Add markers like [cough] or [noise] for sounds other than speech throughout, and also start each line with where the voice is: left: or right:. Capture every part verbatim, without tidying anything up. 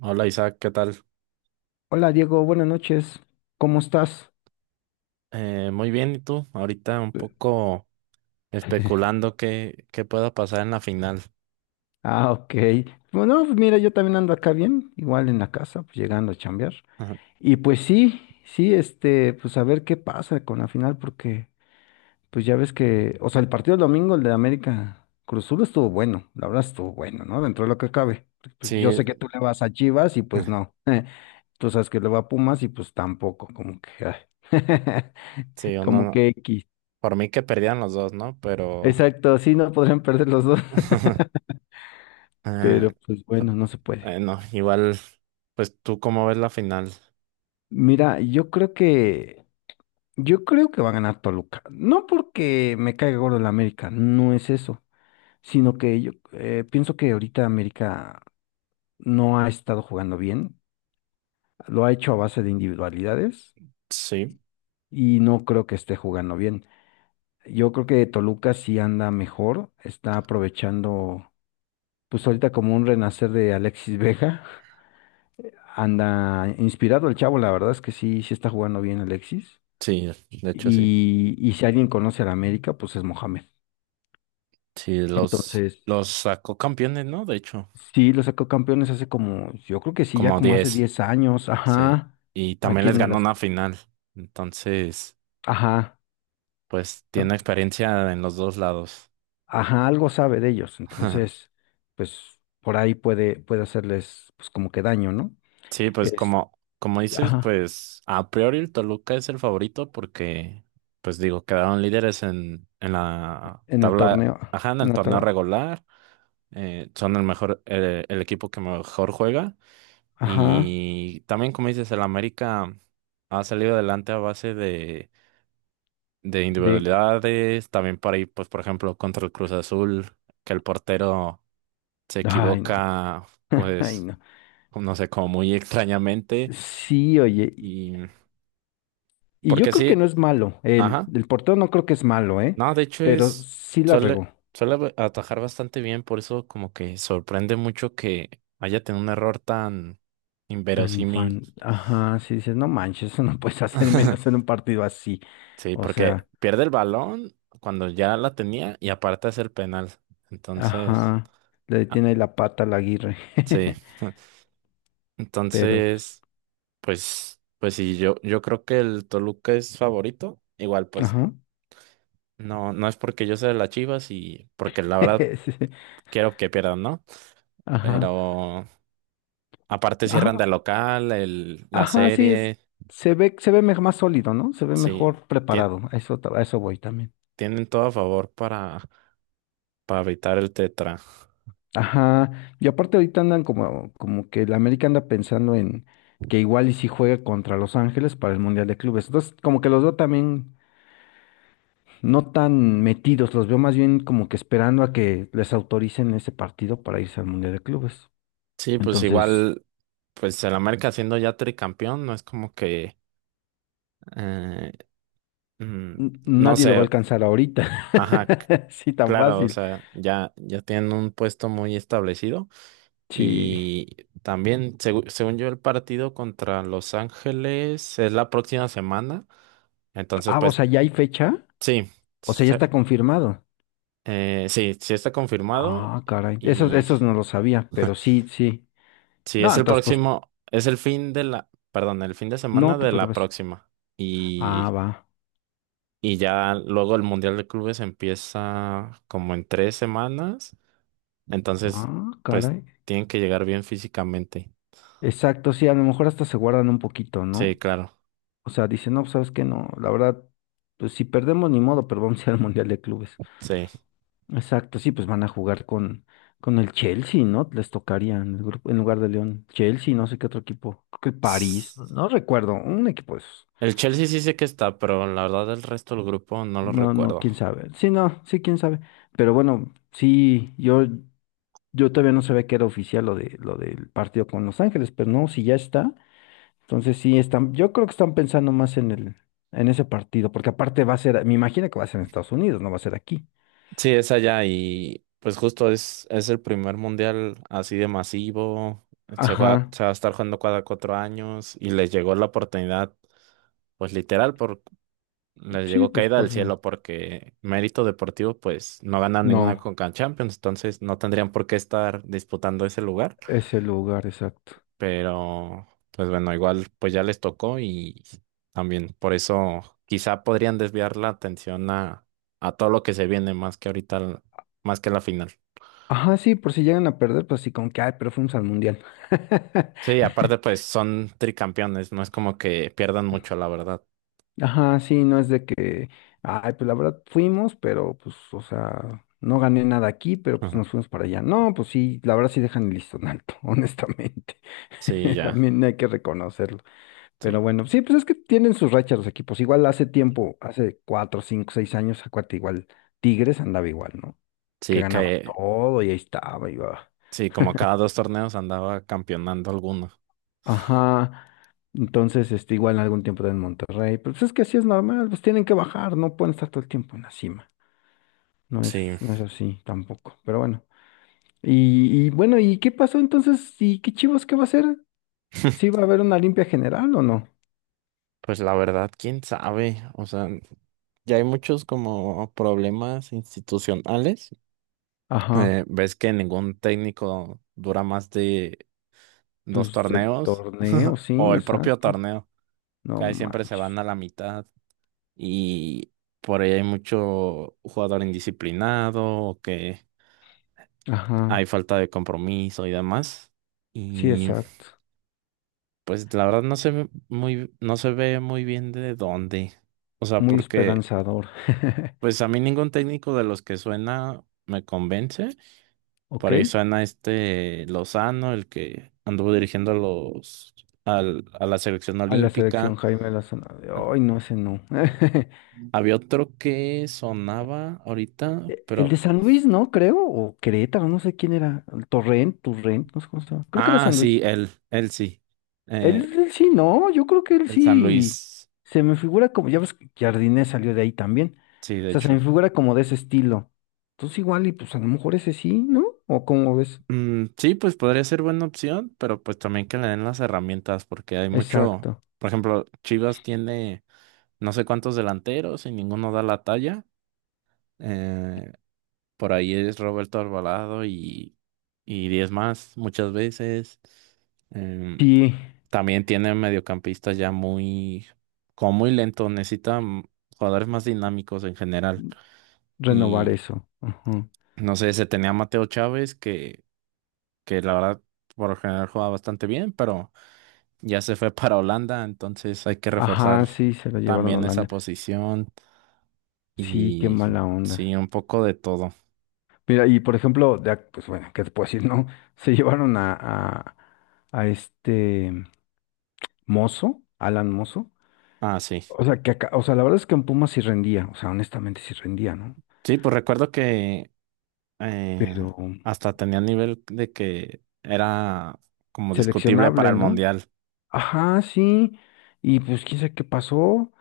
right: Hola Isaac, ¿qué tal?
left: Hola Diego, buenas noches. ¿Cómo estás?
right: Eh, muy bien, ¿y tú? Ahorita un
left: [laughs]
right: poco
left: Eh,
right: especulando qué, qué pueda pasar en la final.
left: Ah, ok. Bueno, pues mira, yo también ando acá bien, igual en la casa, pues llegando a chambear.
right: Ajá.
left: Y pues sí, sí, este, pues a ver qué pasa con la final, porque pues ya ves que, o sea, el partido del domingo, el de América Cruz Azul estuvo bueno, la verdad estuvo bueno, ¿no? Dentro de lo que cabe. Porque, pues yo
right: Sí,
left: sé que tú le vas a Chivas y pues no.
right: [laughs]
left: [laughs] Tú sabes que le va a Pumas y pues tampoco, como que, ay,
right: sí,
left: [laughs] como
right: uno,
left: que X.
right: por mí que perdían los dos, ¿no? Pero,
left: Exacto, sí, no podrían perder los dos. [laughs]
right: [laughs] eh,
left: Pero pues bueno, no se puede.
right: eh, no, igual, pues tú cómo ves la final.
left: Mira, yo creo que, yo creo que va a ganar Toluca. No porque me caiga gordo el América, no es eso, sino que yo eh, pienso que ahorita América no ha estado jugando bien, lo ha hecho a base de individualidades
right: Sí,
left: y no creo que esté jugando bien. Yo creo que Toluca sí anda mejor, está aprovechando, pues ahorita como un renacer de Alexis Vega, [laughs] anda inspirado el chavo, la verdad es que sí, sí está jugando bien Alexis.
right: sí, de hecho sí.
left: Y, y si alguien conoce a la América, pues es Mohamed.
right: Sí, los,
left: Entonces,
right: los sacó campeones, ¿no? De hecho,
left: sí, lo sacó campeones hace como, yo creo que sí, ya
right: como
left: como hace
right: diez,
left: diez años,
right: sí.
left: ajá,
right: Y también
left: aquí
right: les
left: en el
right: ganó una
left: Azteca.
right: final. Entonces...
left: Ajá,
right: Pues tiene
left: ton-
right: experiencia en los dos lados.
left: ajá, algo sabe de ellos.
right: [laughs]
left: Entonces, pues por ahí puede, puede hacerles pues como que daño, ¿no?
right: Sí, pues
left: Este,
right: como, como dices,
left: ajá,
right: pues a priori el Toluca es el favorito porque, pues digo, quedaron líderes en, en, la
left: en el
right: tabla,
left: torneo,
right: ajá, en
left: en
right: el
left: la
right: torneo
left: tabla,
right: regular, eh, son el mejor, el, el equipo que mejor juega
left: ajá,
right: y también como dices, el América ha salido adelante a base de, de
left: de,
right: individualidades, también por ahí, pues por ejemplo, contra el Cruz Azul, que el portero se
left: ay, no,
right: equivoca,
left: [laughs] ay,
right: pues
left: no.
right: no sé, como muy extrañamente.
left: Sí, oye,
right: Y
left: y yo
right: porque
left: creo que
right: sí,
left: no es malo. El,
right: ajá.
left: el portero no creo que es malo, ¿eh?
right: No, de hecho
left: Pero
right: es,
left: sí la
right: suele,
left: regó.
right: suele atajar bastante bien, por eso como que sorprende mucho que haya tenido un error tan
left: Tan
right: inverosímil.
left: infan. Ajá, sí dices, no manches, eso no puedes hacer y menos en un
right: [laughs]
left: partido así.
right: Sí,
left: O
right: porque
left: sea,
right: pierde el balón cuando ya la tenía y aparte es el penal. Entonces,
left: ajá. Le
right: ah,
left: detiene ahí la pata a la Aguirre.
right: sí.
left: [laughs]
right: [laughs]
left: Pero, pues,
right: Entonces, pues, pues, sí, yo, yo creo que el Toluca es favorito. Igual, pues
left: ajá.
right: no, no es porque yo sea de las Chivas y porque la
left: [laughs]
right: verdad
left: Sí,
right: quiero que pierdan, ¿no?
left: ajá.
right: Pero aparte cierran de
left: Ajá.
right: local, el, la
left: Ajá, sí es.
right: serie,
left: Se ve, se ve me- más sólido, ¿no? Se ve
right: sí,
left: mejor
right: tien-
left: preparado. A eso, ta- a eso voy también.
right: tienen todo a favor para, para, evitar el tetra.
left: Ajá, y aparte ahorita andan como, como que el América anda pensando en que igual y si juega contra Los Ángeles para el Mundial de Clubes. Entonces, como que los veo también no tan metidos, los veo más bien como que esperando a que les autoricen ese partido para irse al Mundial de Clubes.
right: Sí, pues
left: Entonces,
right: igual, pues el América siendo ya tricampeón, no es como que, eh, mm,
left: n-
right: no
left: nadie lo va a
right: sé,
left: alcanzar ahorita.
right: ajá, c-
left: [laughs] Sí, tan
right: claro, o
left: fácil.
right: sea, ya, ya tienen un puesto muy establecido.
left: Sí.
right: Y también, segu- según yo, el partido contra Los Ángeles es la próxima semana. Entonces,
left: Ah, o
right: pues
left: sea, ya hay fecha.
right: sí,
left: O sea, ya
right: se-
left: está confirmado.
right: eh, sí, sí está confirmado.
left: Ah, caray. Esos,
right: Y
left: esos no lo sabía, pero sí, sí.
right: sí,
left: No,
right: es el
left: entonces, pues,
right: próximo, es el fin de la, perdón, el fin de
left: no
right: semana
left: te
right: de la
left: preocupes.
right: próxima.
left: Ah,
right: Y,
left: va.
right: y ya luego el Mundial de Clubes empieza como en tres semanas. Entonces,
left: Ah,
right: pues
left: caray.
right: tienen que llegar bien físicamente.
left: Exacto, sí, a lo mejor hasta se guardan un poquito,
right: Sí,
left: ¿no?
right: claro,
left: O sea, dicen, no, sabes qué, no, la verdad, pues si perdemos ni modo, pero vamos a ir al Mundial de Clubes. Exacto, sí, pues van a jugar con, con el Chelsea, ¿no? Les tocaría en el grupo, en lugar de León. Chelsea, no sé qué otro equipo. Creo que el París, no
right: sí.
left: no recuerdo, un equipo de esos.
right: El Chelsea sí sé que está, pero la verdad el resto del grupo no lo
left: No, no,
right: recuerdo.
left: quién sabe. Sí, no, sí, quién sabe. Pero bueno, sí, yo, yo todavía no sabía que era oficial lo de, lo del partido con Los Ángeles, pero no, si ya está. Entonces sí, están, yo creo que están pensando más en el, en ese partido, porque aparte va a ser, me imagino que va a ser en Estados Unidos, no va a ser aquí.
right: Sí, es allá y pues justo es, es, el primer mundial así de masivo. Se juega-
left: Ajá,
right: se va a estar jugando cada cuatro años y les llegó la oportunidad, pues literal, por, les
left: sí,
right: llegó
left: pues
right: caída
left: por
right: del
left: la-
right: cielo porque mérito deportivo, pues no ganan ninguna
left: no,
right: Conca Champions, entonces no tendrían por qué estar disputando ese lugar.
left: ese lugar exacto.
right: Pero pues bueno, igual pues ya les tocó y también por eso quizá podrían desviar la atención a, a todo lo que se viene más que ahorita, al- más que la final.
left: Ajá, sí, por si llegan a perder, pues sí, con que, ay, pero fuimos al mundial. [laughs]
right: Sí, aparte pues son tricampeones, no es como que pierdan mucho, la verdad.
left: Ajá, sí, no es de que, ay, pues la verdad fuimos, pero pues, o sea, no gané nada aquí, pero pues
right: Ujú.
left: nos fuimos para allá. No, pues sí, la verdad sí dejan el listón alto, [laughs] honestamente.
right: Sí,
left: [laughs]
right: ya,
left: También hay que reconocerlo. Pero
right: sí.
left: bueno, sí, pues es que tienen sus rachas los equipos. Igual hace tiempo, hace cuatro, cinco, seis años, acuérdate, igual Tigres andaba igual, ¿no? Que
right: Sí,
left: ganaba
right: que
left: todo y ahí estaba, iba.
right: sí, como
left: [laughs]
right: cada dos torneos andaba campeonando alguno.
left: Ajá. Entonces, este, igual algún tiempo en Monterrey, pero pues es que así es normal, pues tienen que bajar, no pueden estar todo el tiempo en la cima. No es,
right: Sí,
left: no es así tampoco, pero bueno. Y, y bueno, ¿y qué pasó entonces? ¿Y qué Chivas qué va a hacer? ¿Sí
right: [laughs]
left: va a haber una limpia general o no?
right: pues la verdad, quién sabe, o sea, ya hay muchos como problemas institucionales.
left: Ajá,
right: Eh, ¿ves que ningún técnico dura más de
left: pues
right: dos
left: el
right: torneos?
left: torneo,
right: [laughs] O
left: sí,
right: el propio
left: exacto.
right: torneo.
left: No
right: Casi siempre se van
left: manches.
right: a la mitad y por ahí hay mucho jugador indisciplinado o que hay
left: Ajá,
right: falta de compromiso y demás.
left: sí,
right: Y
left: exacto.
right: pues la verdad no se ve muy, no se ve muy bien de dónde. O sea,
left: Muy
right: porque
left: esperanzador. [laughs]
right: pues a mí ningún técnico de los que suena me convence.
left: ¿Ok?
right: Por ahí suena este Lozano, el que anduvo dirigiendo a los al- a la selección
left: A la selección
right: olímpica.
left: Jaime Lozano.
right: Ah,
left: Ay, no, ese no. [laughs]
right: había otro que sonaba ahorita,
left: E- El
right: pero
left: de San Luis, ¿no? Creo. O Querétaro, no sé quién era. El Torrent, Torrent, no sé cómo se llama. Creo que era
right: ah,
left: San
right: sí,
left: Luis.
right: él, él sí.
left: Él,
right: Eh,
left: él sí, no. Yo creo que él
right: el San
left: sí.
right: Luis,
left: Se me figura como. Ya ves que Jardine salió de ahí también.
right: sí,
left: O
right: de
left: sea, se
right: hecho.
left: me figura como de ese estilo. Entonces, igual, y pues a lo mejor ese sí, ¿no? ¿O cómo ves?
right: Mm, sí, pues podría ser buena opción, pero pues también que le den las herramientas, porque hay mucho,
left: Exacto.
right: por ejemplo, Chivas tiene no sé cuántos delanteros y ninguno da la talla. eh, Por ahí es Roberto Alvarado y, y, diez más muchas veces. Em,
left: Sí,
right: También tiene mediocampistas ya muy, como muy lentos, necesita mm, jugadores más dinámicos en general.
left: renovar
right: Y
left: eso. Ajá.
right: no sé, se tenía a Mateo Chávez, que, que la verdad por lo general jugaba bastante bien, pero ya se fue [laughs] para Holanda, entonces hay que reforzar
left: Ajá, sí, se la llevaron a
right: también esa
left: Holanda.
right: posición
left: Sí, qué
right: y
left: mala
right: sí,
left: onda.
right: un poco de todo.
left: Mira, y por ejemplo, de ac- pues bueno, ¿qué te puedo [laughs] decir? No, se llevaron a, a, a este Mozo, Alan Mozo.
right: Ah, sí.
left: O sea, que acá, o sea, la verdad es que en Pumas sí rendía, o sea, honestamente sí rendía, ¿no?
right: Sí, pues recuerdo que
left: Pero
right: eh, hasta tenía nivel de que era como discutible para
left: seleccionable,
right: el
left: ¿no?
right: mundial.
left: Ajá, sí. Y pues quién sabe qué pasó.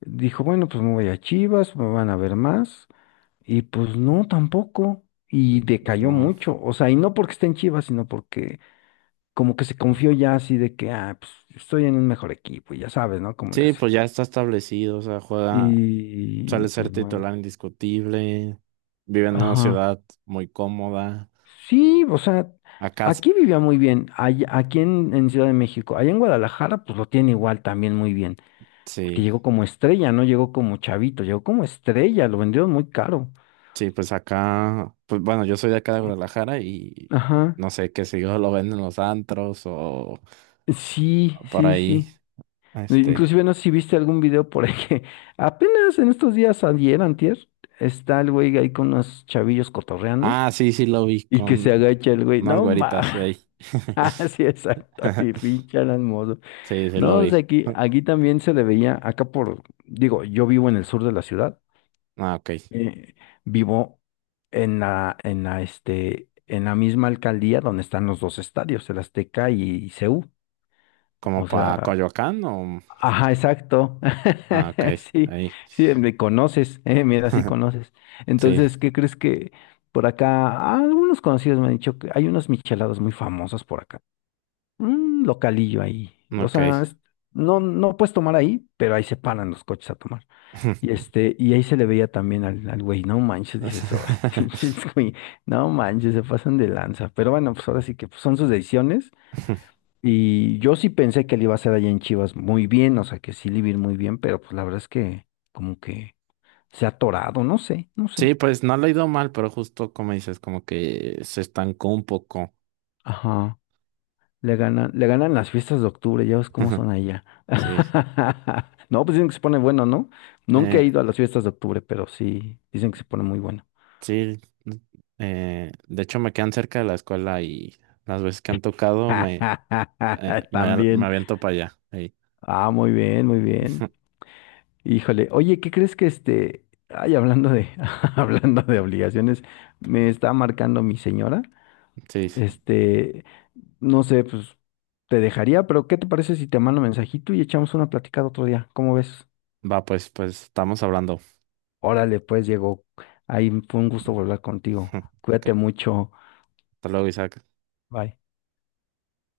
left: Dijo, bueno, pues me voy a Chivas, me van a ver más. Y pues no, tampoco. Y decayó
right: No.
left: mucho. O sea, y no porque esté en Chivas, sino porque como que se confió ya así de que, ah, pues estoy en un mejor equipo, y ya sabes, ¿no? Cómo le
right: Sí,
left: hacen.
right: pues ya está establecido, o sea, juega,
left: Y
right: suele
left: pues
right: ser titular
left: bueno,
right: indiscutible, vive en una
left: ajá.
right: ciudad muy cómoda.
left: Sí, o sea,
right: Acá, s-
left: aquí vivía muy bien, allá- aquí en, en, Ciudad de México, allá en Guadalajara, pues lo tiene igual también muy bien, porque
right: sí,
left: llegó como estrella, no llegó como chavito, llegó como estrella, lo vendieron muy caro.
right: sí, pues acá, pues bueno, yo soy de acá de Guadalajara y
left: Ajá.
right: no sé qué si yo lo ven en los antros o
left: Sí,
right: por
left: sí,
right: ahí,
left: sí. E-
right: este.
left: Inclusive no sé si viste algún video por ahí que [laughs] apenas en estos días ayer, antier, está el güey ahí con unos chavillos cotorreando
right: Ah, sí, sí lo vi
left: y que se
right: con
left: agacha el güey,
right: unas
left: no mames.
right: güeritas
left: [laughs]
right: ahí.
left: Ah, sí, exacto, y
right: [laughs]
left: pinche Alan Mozo.
right: Sí, sí lo
left: No, o sea,
right: vi.
left: aquí, aquí también se le veía, acá por, digo, yo vivo en el sur de la ciudad,
right: Ah, ok.
left: eh, vivo en la, en la, este, en la misma alcaldía donde están los dos estadios, el Azteca y C U.
right: ¿Como
left: O
right: para
left: sea,
right: Coyoacán o...?
left: ajá, exacto.
right: Ah, ok.
left: [laughs] Sí,
right: Ahí.
left: sí, me conoces, eh, mira, sí
right: [laughs]
left: conoces.
right: Sí,
left: Entonces, ¿qué crees que por acá? Ah, algunos conocidos me han dicho que hay unas micheladas muy famosas por acá un localillo ahí. O
right: ok.
left: sea, es- no, no puedes tomar ahí, pero ahí se paran los coches a tomar. Y
right: [laughs]
left: este, y ahí se le veía también al, al güey, no manches, dices, "Oh, [laughs] pinches güey, no manches, se pasan de lanza. Pero bueno, pues ahora sí que pues, son sus decisiones. Y yo sí pensé que le iba a hacer allá en Chivas muy bien, o sea que sí le iba a ir muy bien, pero pues la verdad es que como que se ha atorado, no sé, no
right: Sí,
left: sé.
right: pues no lo he ido mal, pero justo como dices, como que se estancó un poco.
left: Ajá. Le ganan, le ganan las fiestas de octubre, ya ves cómo son
right: [laughs]
left: allá.
right: Sí.
left: [laughs] No, pues dicen que se pone bueno, ¿no? Nunca
right: Eh,
left: he ido a las fiestas de octubre, pero sí, dicen que se pone muy bueno.
right: sí. Eh, de hecho, me quedan cerca de la escuela y las veces que han tocado me, eh,
left: [laughs]
right: me, al- me
left: También.
right: aviento para allá. Ahí.
left: Ah, muy bien, muy bien.
right: [laughs]
left: Híjole, oye, ¿qué crees que este, ay, hablando de, [laughs] hablando de obligaciones, me está marcando mi señora?
right: Sí.
left: Este, no sé, pues te dejaría, pero ¿qué te parece si te mando un mensajito y echamos una platicada otro día? ¿Cómo ves?
right: Va, pues, pues, estamos hablando.
left: Órale, pues Diego, ahí fue un gusto volver contigo.
right: [laughs]
left: Cuídate
right: Ok.
left: mucho.
right: Hasta luego, Isaac.
left: Bye.